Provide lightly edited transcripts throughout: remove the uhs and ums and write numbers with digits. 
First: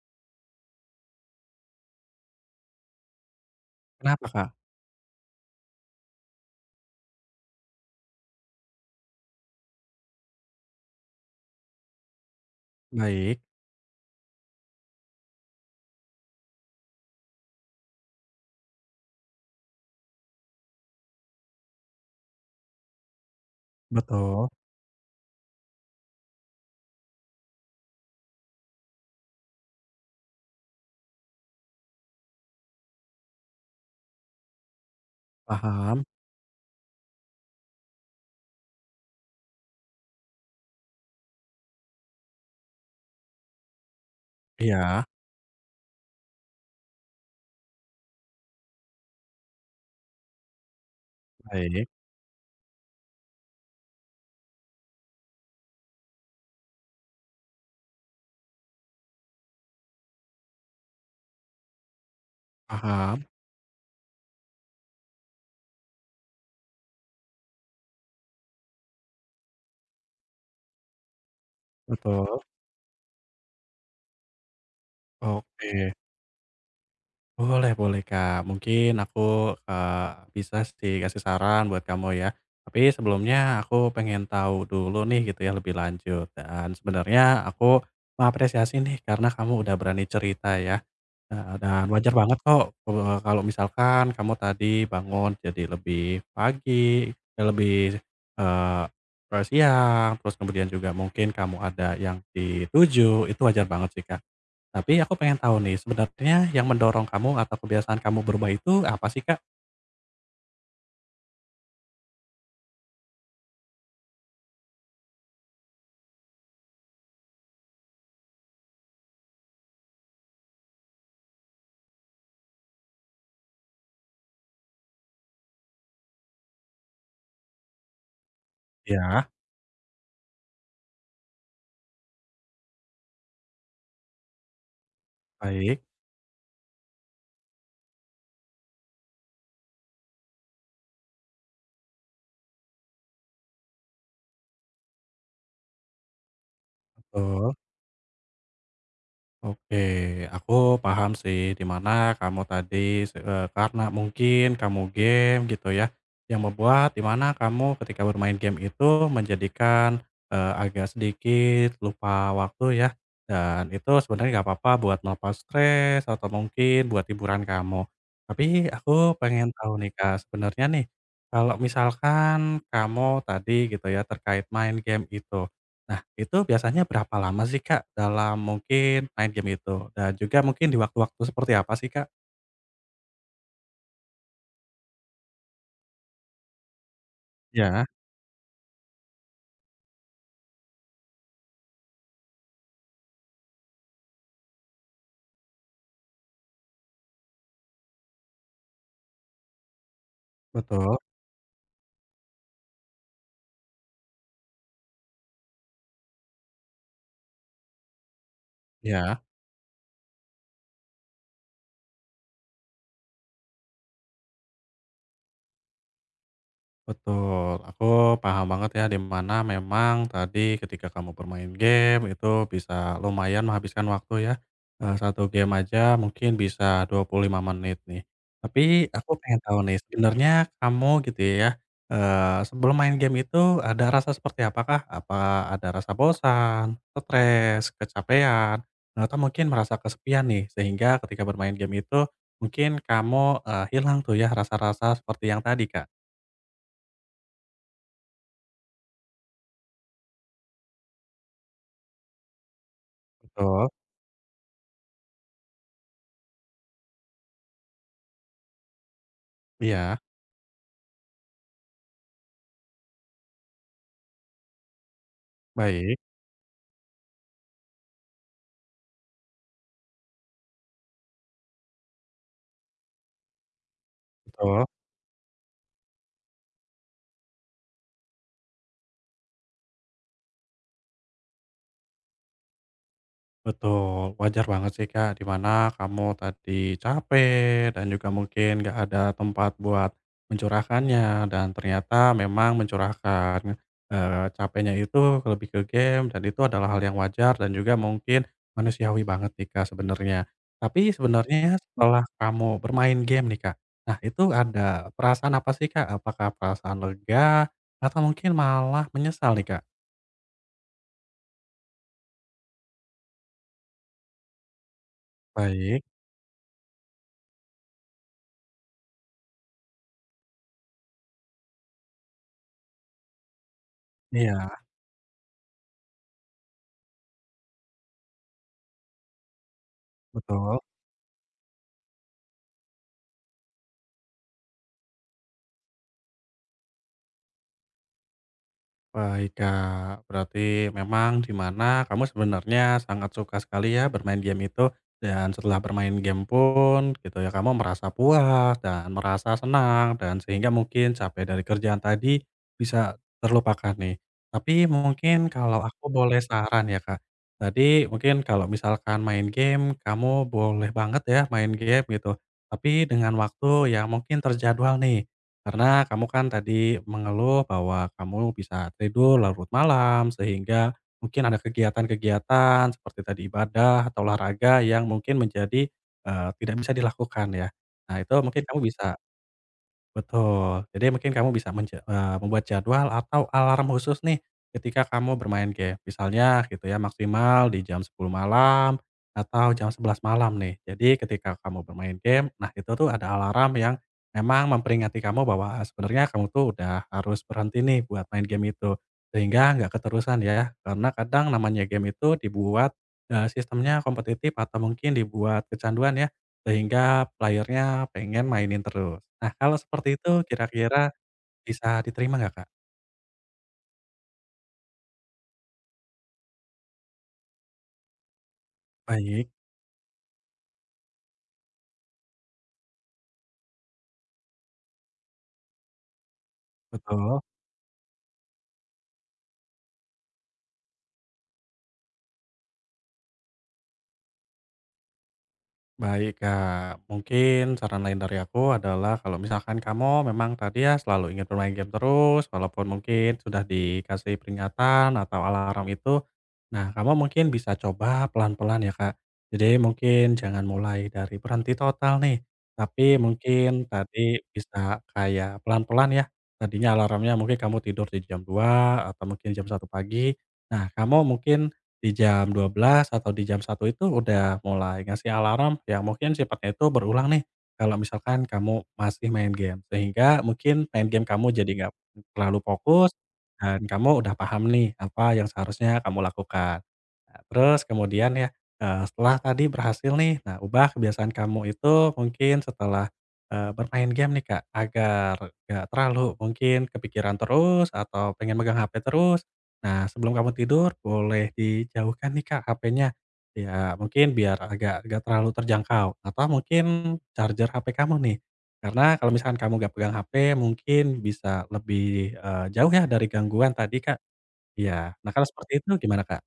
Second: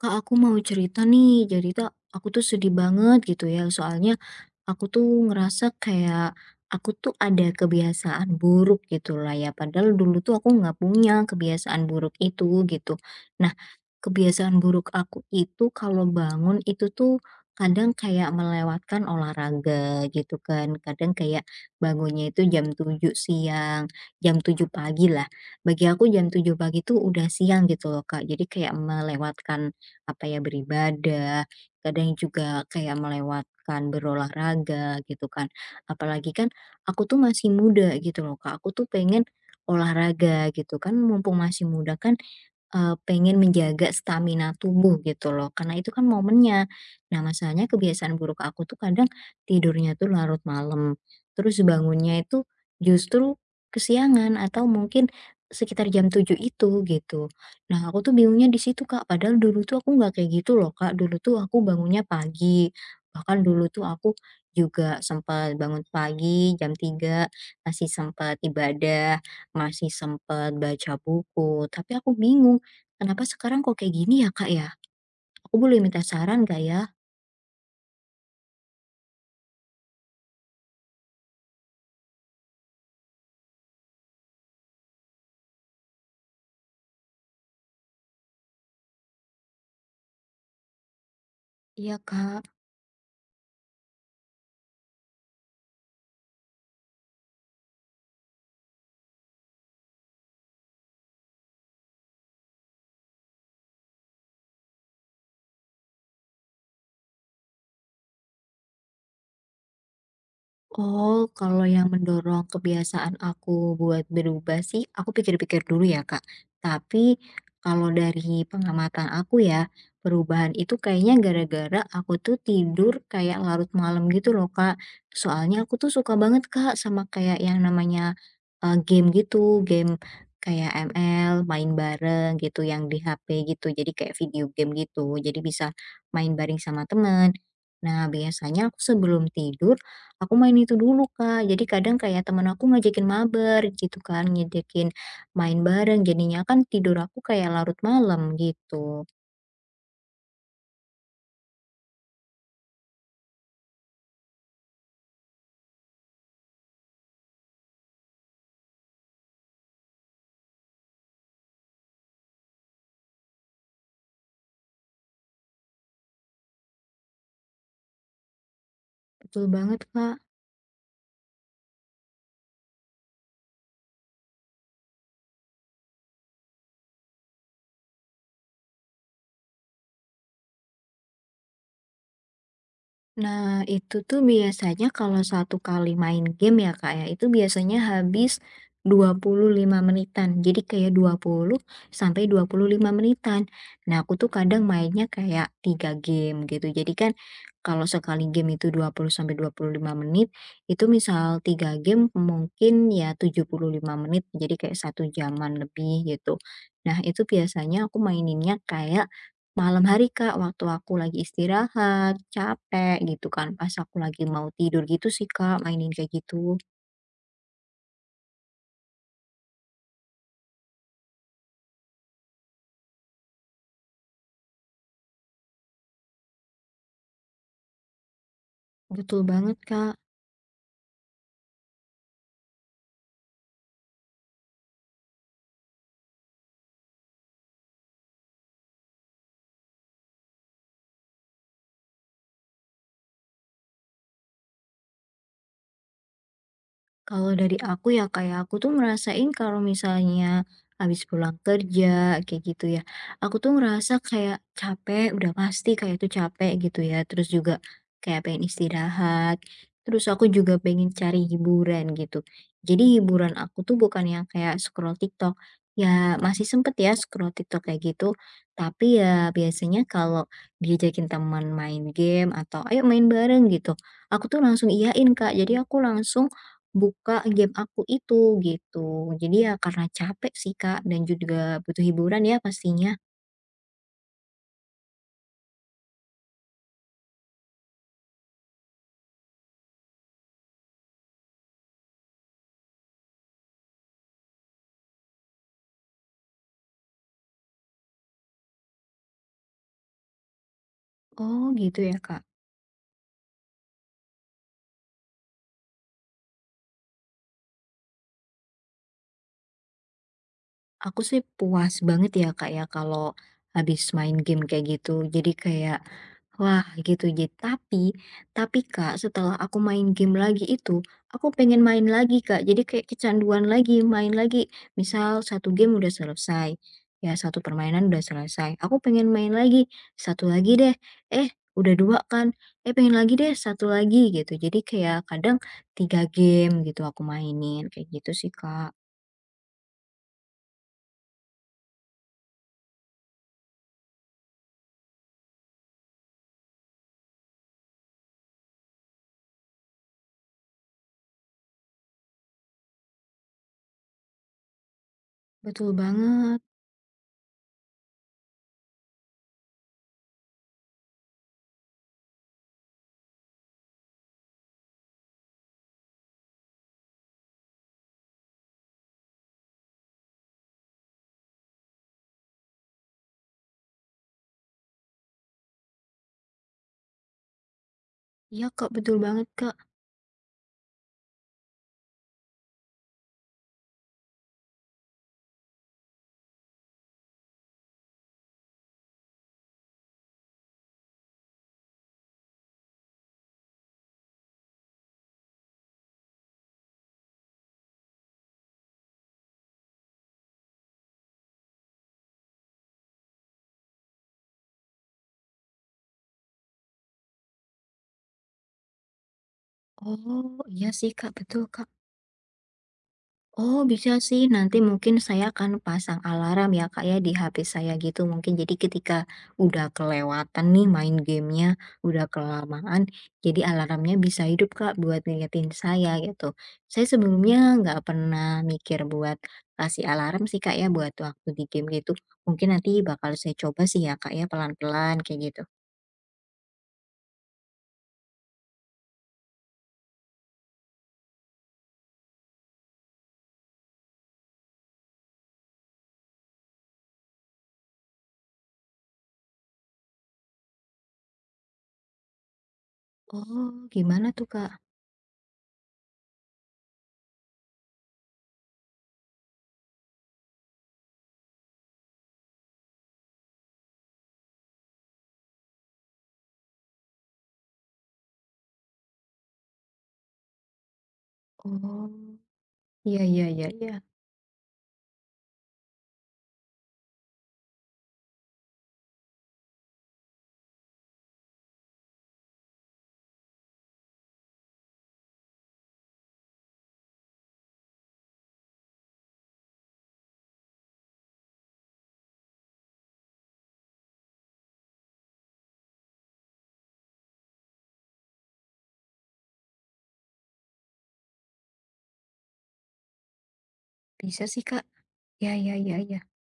Kak, aku mau cerita nih. Jadi tak aku tuh sedih banget gitu ya. Soalnya Kenapa, Kak? aku tuh ngerasa kayak aku tuh ada kebiasaan buruk gitu lah ya. Padahal dulu tuh aku nggak punya kebiasaan buruk itu gitu. Baik, Nah, kebiasaan buruk aku itu kalau bangun itu tuh kadang kayak melewatkan olahraga gitu kan. Kadang kayak bangunnya itu jam 7 siang, jam betul, 7 pagi lah. Bagi aku jam 7 pagi tuh udah siang gitu loh, Kak. Jadi kayak melewatkan apa ya, beribadah, kadang juga kayak melewatkan berolahraga gitu kan. paham, Apalagi kan aku tuh masih muda gitu loh Kak, aku tuh pengen olahraga gitu kan, mumpung masih muda kan. Pengen menjaga stamina tubuh iya, gitu loh, karena itu kan momennya. Nah, masalahnya kebiasaan buruk aku tuh kadang tidurnya tuh larut malam, terus baik, bangunnya itu justru kesiangan atau mungkin sekitar jam 7 itu gitu. Nah, aku tuh bingungnya di situ, Kak, padahal dulu tuh aku nggak kayak gitu loh, Kak. Dulu tuh aku bangunnya pagi, paham, bahkan dulu tuh aku juga sempat bangun pagi jam 3, masih sempat ibadah, masih sempat baca buku, tapi aku betul, bingung. Kenapa sekarang kok kayak gini ya, Kak, ya? Aku boleh oke. minta saran gak ya? Boleh boleh, Kak, mungkin aku, eee, bisa sih kasih saran buat kamu ya. Tapi sebelumnya aku pengen tahu dulu nih gitu ya lebih lanjut dan sebenarnya aku mengapresiasi nih karena kamu udah berani cerita ya. Dan Iya, wajar banget Kak. kok, kalau misalkan kamu tadi bangun jadi lebih pagi, eee, lebih, eee, eee, siang, terus kemudian juga mungkin kamu ada yang dituju, itu wajar banget sih, Kak. Tapi aku pengen tahu nih, sebenarnya yang mendorong kamu atau kebiasaan kamu berubah itu apa sih, Kak? Oh, kalau yang mendorong kebiasaan aku buat berubah sih, aku pikir-pikir dulu ya, Kak. Tapi kalau dari pengamatan aku ya, perubahan itu kayaknya gara-gara aku tuh tidur kayak larut malam gitu loh, Kak. Soalnya aku tuh suka banget, Kak, sama kayak yang namanya game Ya, gitu, game kayak ML, main bareng gitu yang di HP gitu. Jadi kayak video game gitu. Jadi bisa baik, main bareng sama temen. Nah, biasanya aku sebelum tidur aku main itu dulu, Kak. Jadi kadang kayak temen aku ngajakin mabar gitu kan, ngajakin main bareng, jadinya kan tidur aku kayak betul. larut malam gitu. Oke, aku paham sih dimana kamu tadi karena mungkin kamu game gitu ya, yang membuat dimana kamu ketika bermain game itu menjadikan, agak sedikit lupa waktu ya, dan itu sebenarnya nggak apa-apa buat melepas stres atau mungkin buat hiburan kamu. Tapi aku Betul pengen tahu banget, nih, Kak. Kak, sebenarnya nih, kalau misalkan kamu tadi gitu ya terkait main game itu, nah, itu biasanya berapa lama sih, Kak, dalam mungkin main game itu? Dan juga mungkin di waktu-waktu seperti apa sih, Kak? Nah, itu tuh biasanya kalau satu kali main game ya, Kak, ya, itu biasanya Ya, habis 25 menitan. Jadi kayak 20 sampai 25 menitan. Nah, aku tuh kadang mainnya kayak 3 game gitu. Jadi kan kalau sekali game itu 20 sampai 25 menit, itu betul, misal 3 game mungkin ya 75 menit, jadi kayak satu jaman lebih gitu. Nah, itu biasanya aku maininnya kayak ya. malam hari, Kak, waktu aku lagi istirahat, capek gitu kan, pas aku lagi mau tidur gitu sih, Kak, mainin kayak gitu. Betul, aku paham banget ya di mana memang tadi ketika kamu bermain game itu bisa lumayan menghabiskan waktu ya. 1 game aja mungkin bisa 25 menit nih. Tapi aku Betul pengen banget, tahu nih Kak. sebenarnya kamu gitu ya, sebelum main game itu ada rasa seperti apakah? Apa ada rasa bosan, stres, kecapean, atau mungkin merasa kesepian nih sehingga ketika bermain game itu mungkin kamu, hilang tuh ya rasa-rasa seperti yang tadi, Kak? Kalau dari aku ya kayak aku tuh ngerasain kalau misalnya habis pulang kerja kayak gitu ya, aku tuh Betul? ngerasa kayak capek, udah pasti kayak itu capek gitu ya, terus juga kayak pengen istirahat, Iya, terus aku juga pengen cari hiburan gitu. Jadi hiburan aku tuh bukan yang kayak scroll TikTok, baik, ya masih sempet ya scroll TikTok kayak gitu, tapi ya biasanya kalau diajakin teman main game atau ayo main bareng gitu, aku tuh betul langsung iyain Kak, jadi aku langsung buka game aku itu, gitu. Jadi ya karena capek sih, Kak, dan juga butuh hiburan ya pastinya. betul, wajar banget sih, Kak, di mana kamu tadi capek dan juga mungkin nggak ada tempat buat mencurahkannya dan ternyata memang mencurahkan, capeknya itu lebih ke game dan itu adalah hal yang wajar dan juga mungkin manusiawi banget nih, Kak, sebenarnya. Tapi Oh, sebenarnya gitu ya, setelah Kak. kamu bermain game nih, Kak, nah itu ada perasaan apa sih, Kak? Apakah perasaan lega atau mungkin malah menyesal nih, Kak? Aku sih puas banget ya, Kak, ya kalau habis main game kayak gitu. Jadi kayak Baik, wah, gitu. Jadi tapi Kak, setelah aku main game lagi itu, aku pengen main lagi Kak. Jadi kayak kecanduan lagi, main lagi. iya. Misal satu game udah selesai, ya satu permainan udah selesai. Aku pengen main lagi, satu lagi Betul. deh. Eh, udah dua kan? Eh, pengen lagi deh, satu lagi gitu. Jadi kayak kadang tiga game gitu aku mainin, kayak gitu sih Kak. Baik, Kak. Berarti memang di mana kamu sebenarnya sangat suka sekali ya bermain game itu dan setelah bermain game pun gitu ya kamu merasa puas dan merasa senang dan sehingga mungkin capek dari kerjaan tadi bisa terlupakan nih. Tapi mungkin kalau Betul aku boleh banget. saran ya, Kak. Tadi mungkin kalau misalkan main game kamu boleh banget ya main game gitu. Tapi dengan waktu yang mungkin terjadwal nih. Karena kamu kan tadi mengeluh bahwa kamu bisa tidur larut malam, sehingga mungkin ada kegiatan-kegiatan seperti tadi ibadah atau olahraga yang mungkin menjadi, tidak bisa dilakukan ya. Nah, itu mungkin Iya kamu Kak, betul bisa. banget Kak. Betul. Jadi mungkin kamu bisa membuat jadwal atau alarm khusus nih ketika kamu bermain game. Misalnya gitu ya maksimal di jam 10 malam atau jam 11 malam nih. Jadi ketika kamu bermain game, nah itu tuh ada alarm yang memang memperingati kamu bahwa ah, sebenarnya kamu tuh udah harus berhenti nih buat main game itu. Sehingga nggak keterusan ya, karena kadang namanya game itu dibuat, sistemnya kompetitif atau mungkin dibuat kecanduan ya. Sehingga playernya pengen mainin terus. Nah, kalau seperti itu Oh, iya kira-kira sih Kak, betul Kak. bisa diterima nggak, Kak? Oh, bisa sih. Nanti mungkin saya akan pasang alarm ya, Kak, ya, di HP saya gitu. Mungkin jadi ketika Baik, udah kelewatan nih main gamenya, udah kelamaan, jadi alarmnya bisa hidup, Kak, buat ngingetin saya gitu. Saya betul. sebelumnya nggak pernah mikir buat kasih alarm sih, Kak, ya, buat waktu di game gitu. Mungkin nanti bakal saya coba sih ya, Kak, ya, pelan-pelan kayak gitu. Baik, Kak. Mungkin saran lain dari aku adalah kalau misalkan kamu memang tadi ya selalu ingin bermain game terus, walaupun mungkin sudah dikasih peringatan atau alarm itu, nah kamu mungkin bisa coba pelan-pelan ya, Kak. Jadi mungkin jangan mulai dari berhenti total nih, tapi Oh, mungkin gimana tadi tuh, Kak? bisa kayak pelan-pelan ya. Tadinya alarmnya mungkin kamu tidur di jam 2 atau mungkin jam 1 pagi. Nah, kamu mungkin di jam 12.00 atau di jam 1 itu udah mulai ngasih alarm yang mungkin sifatnya itu berulang nih, kalau misalkan kamu masih main game. Sehingga mungkin main game kamu jadi nggak Oh, terlalu fokus iya, iya, iya, dan iya. kamu udah paham nih apa yang seharusnya kamu lakukan. Nah, terus kemudian ya, setelah tadi berhasil nih, nah ubah kebiasaan kamu itu mungkin setelah, bermain game nih Kak, agar nggak terlalu mungkin kepikiran terus atau pengen megang HP terus. Nah, sebelum kamu tidur boleh dijauhkan nih, Kak, HP-nya. Ya mungkin biar agak nggak terlalu terjangkau atau mungkin charger HP kamu nih. Karena kalau misalkan kamu nggak pegang HP mungkin bisa lebih, jauh ya dari gangguan tadi, Kak. Bisa sih, Kak. Iya. Nah, kalau Ya, seperti ya, itu ya, ya. gimana, Kak?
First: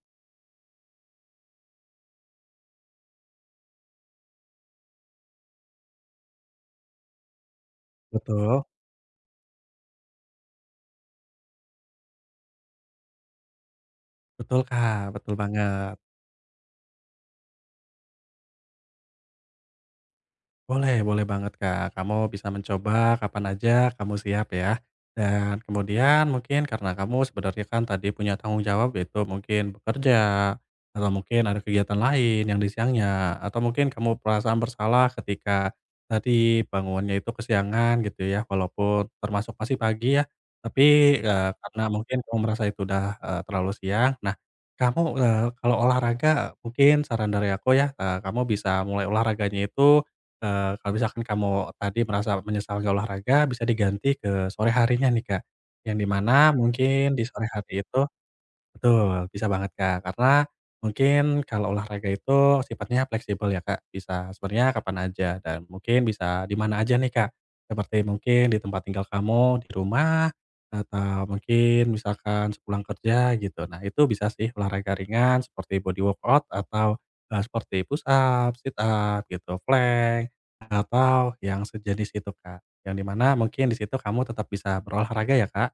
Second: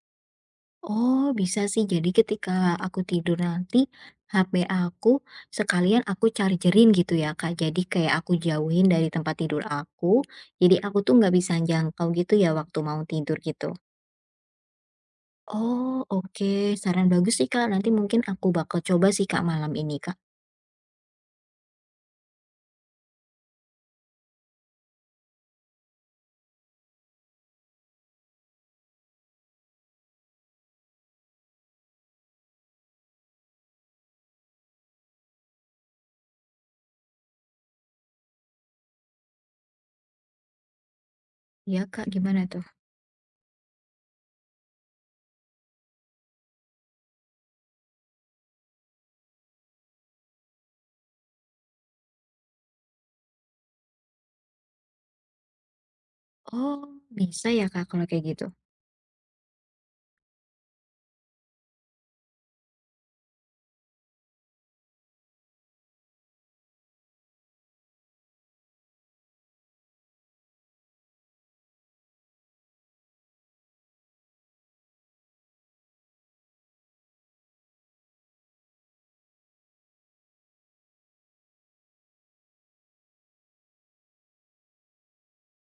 Oh, bisa sih. Jadi ketika aku tidur nanti, HP aku sekalian aku chargerin gitu ya, Kak. Jadi kayak aku Betul. jauhin dari tempat tidur aku. Jadi aku tuh nggak bisa jangkau gitu ya waktu mau tidur gitu. Betul, Kak, betul banget. Oh, oke. Saran bagus sih, Kak. Nanti mungkin aku bakal coba sih, Kak, malam ini, Kak. Boleh banget Kak. Kamu bisa mencoba kapan aja kamu siap ya. Dan kemudian mungkin karena kamu sebenarnya kan tadi punya tanggung jawab yaitu mungkin bekerja atau mungkin ada kegiatan lain yang di siangnya atau mungkin kamu perasaan bersalah ketika tadi bangunnya itu kesiangan gitu ya walaupun termasuk masih pagi ya. Tapi karena Ya, Kak, mungkin kamu gimana merasa tuh? itu udah terlalu siang. Nah, kamu kalau olahraga mungkin saran dari aku ya kamu bisa mulai olahraganya itu. Kalau misalkan kamu tadi merasa menyesal nggak olahraga, bisa diganti ke sore harinya nih, Kak. Yang di mana Oh, mungkin di sore bisa ya, hari Kak, itu kalau kayak gitu. betul, bisa banget Kak, karena mungkin kalau olahraga itu sifatnya fleksibel ya Kak, bisa sebenarnya kapan aja dan mungkin bisa di mana aja nih Kak, seperti mungkin di tempat tinggal kamu, di rumah, atau mungkin misalkan sepulang kerja gitu. Nah itu bisa sih olahraga ringan seperti body workout atau, seperti push up, sit up gitu, plank, atau yang sejenis itu Kak, yang dimana mungkin di situ kamu tetap bisa berolahraga ya Kak?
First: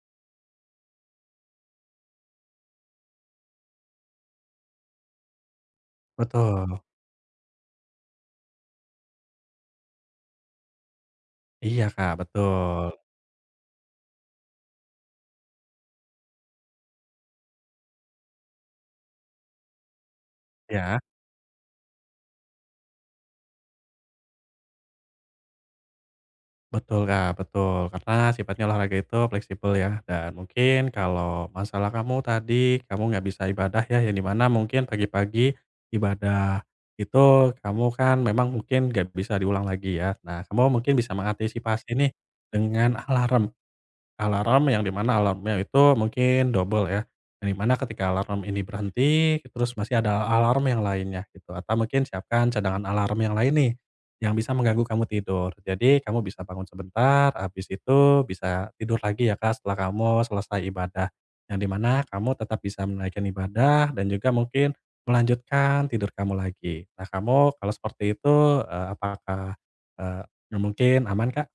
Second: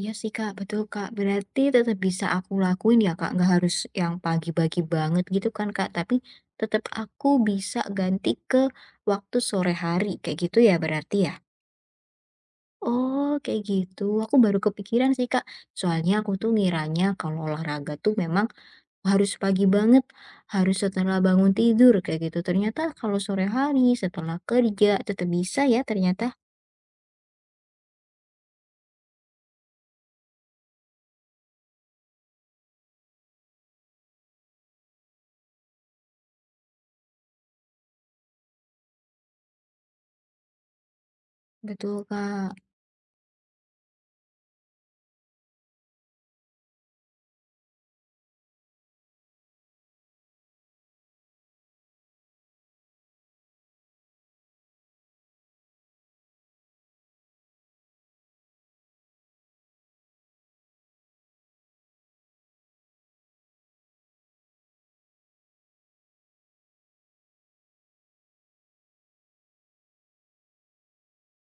Iya sih Kak, betul Kak. Berarti tetap bisa aku lakuin ya Kak, nggak harus yang pagi-pagi banget gitu kan Kak, tapi Betul, tetap aku bisa ganti ke waktu sore hari, kayak gitu ya berarti ya? iya Kak, betul. Oh kayak gitu, aku baru kepikiran sih Kak, soalnya aku tuh ngiranya kalau olahraga tuh memang harus pagi banget, harus Ya setelah bangun tidur kayak gitu, ternyata kalau sore hari setelah kerja tetap bisa ya ternyata. betul Kak, betul. Karena sifatnya olahraga itu fleksibel ya, dan mungkin kalau masalah kamu tadi, kamu nggak bisa ibadah ya, yang di mana mungkin pagi-pagi ibadah itu kamu kan memang mungkin nggak bisa diulang lagi ya. Nah, kamu mungkin bisa mengantisipasi Betul nih Kak. dengan alarm. Alarm yang di mana alarmnya itu mungkin double ya, yang di mana ketika alarm ini berhenti, terus masih ada alarm yang lainnya gitu, atau mungkin siapkan cadangan alarm yang lain nih, yang bisa mengganggu kamu tidur. Jadi kamu bisa bangun sebentar, habis itu bisa tidur lagi ya Kak, setelah kamu selesai ibadah. Yang di mana kamu tetap bisa menaikkan ibadah dan juga mungkin melanjutkan tidur kamu lagi. Nah kamu kalau seperti itu, apakah, mungkin aman Kak?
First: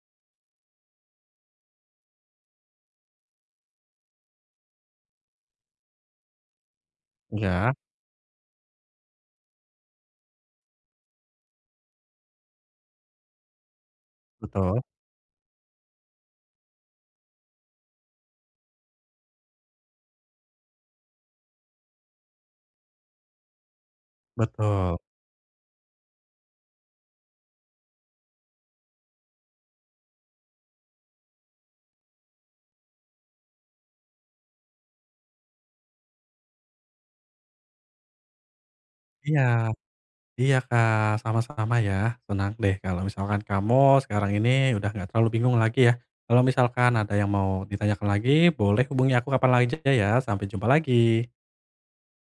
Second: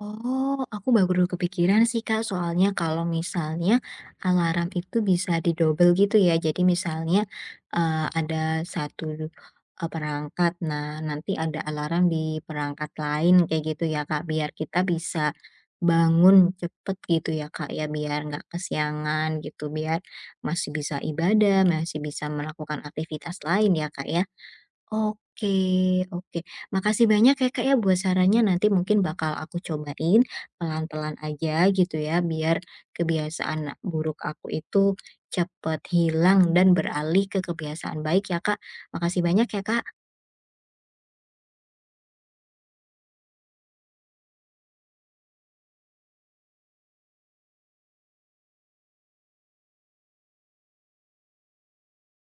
Oh, aku baru kepikiran sih Kak, soalnya kalau misalnya alarm itu bisa didobel gitu ya. Jadi misalnya Iya, eh, ada satu eh, perangkat, nah nanti ada alarm di perangkat lain kayak gitu ya Kak, biar betul, kita bisa bangun cepet gitu ya Kak ya, biar nggak kesiangan gitu, biar masih bisa ibadah, masih bisa melakukan aktivitas lain ya Kak ya. betul. Oke oke. Makasih banyak ya, Kak, ya, buat sarannya. Nanti mungkin bakal aku cobain pelan-pelan aja gitu ya, biar kebiasaan buruk aku itu cepet hilang dan beralih ke kebiasaan baik ya, Kak. Makasih Iya banyak ya, Kak. iya, Kak, sama-sama ya. Senang deh kalau misalkan kamu sekarang ini udah nggak terlalu bingung lagi ya. Kalau misalkan ada yang mau ditanyakan lagi, boleh hubungi aku kapan aja ya. Sampai jumpa lagi.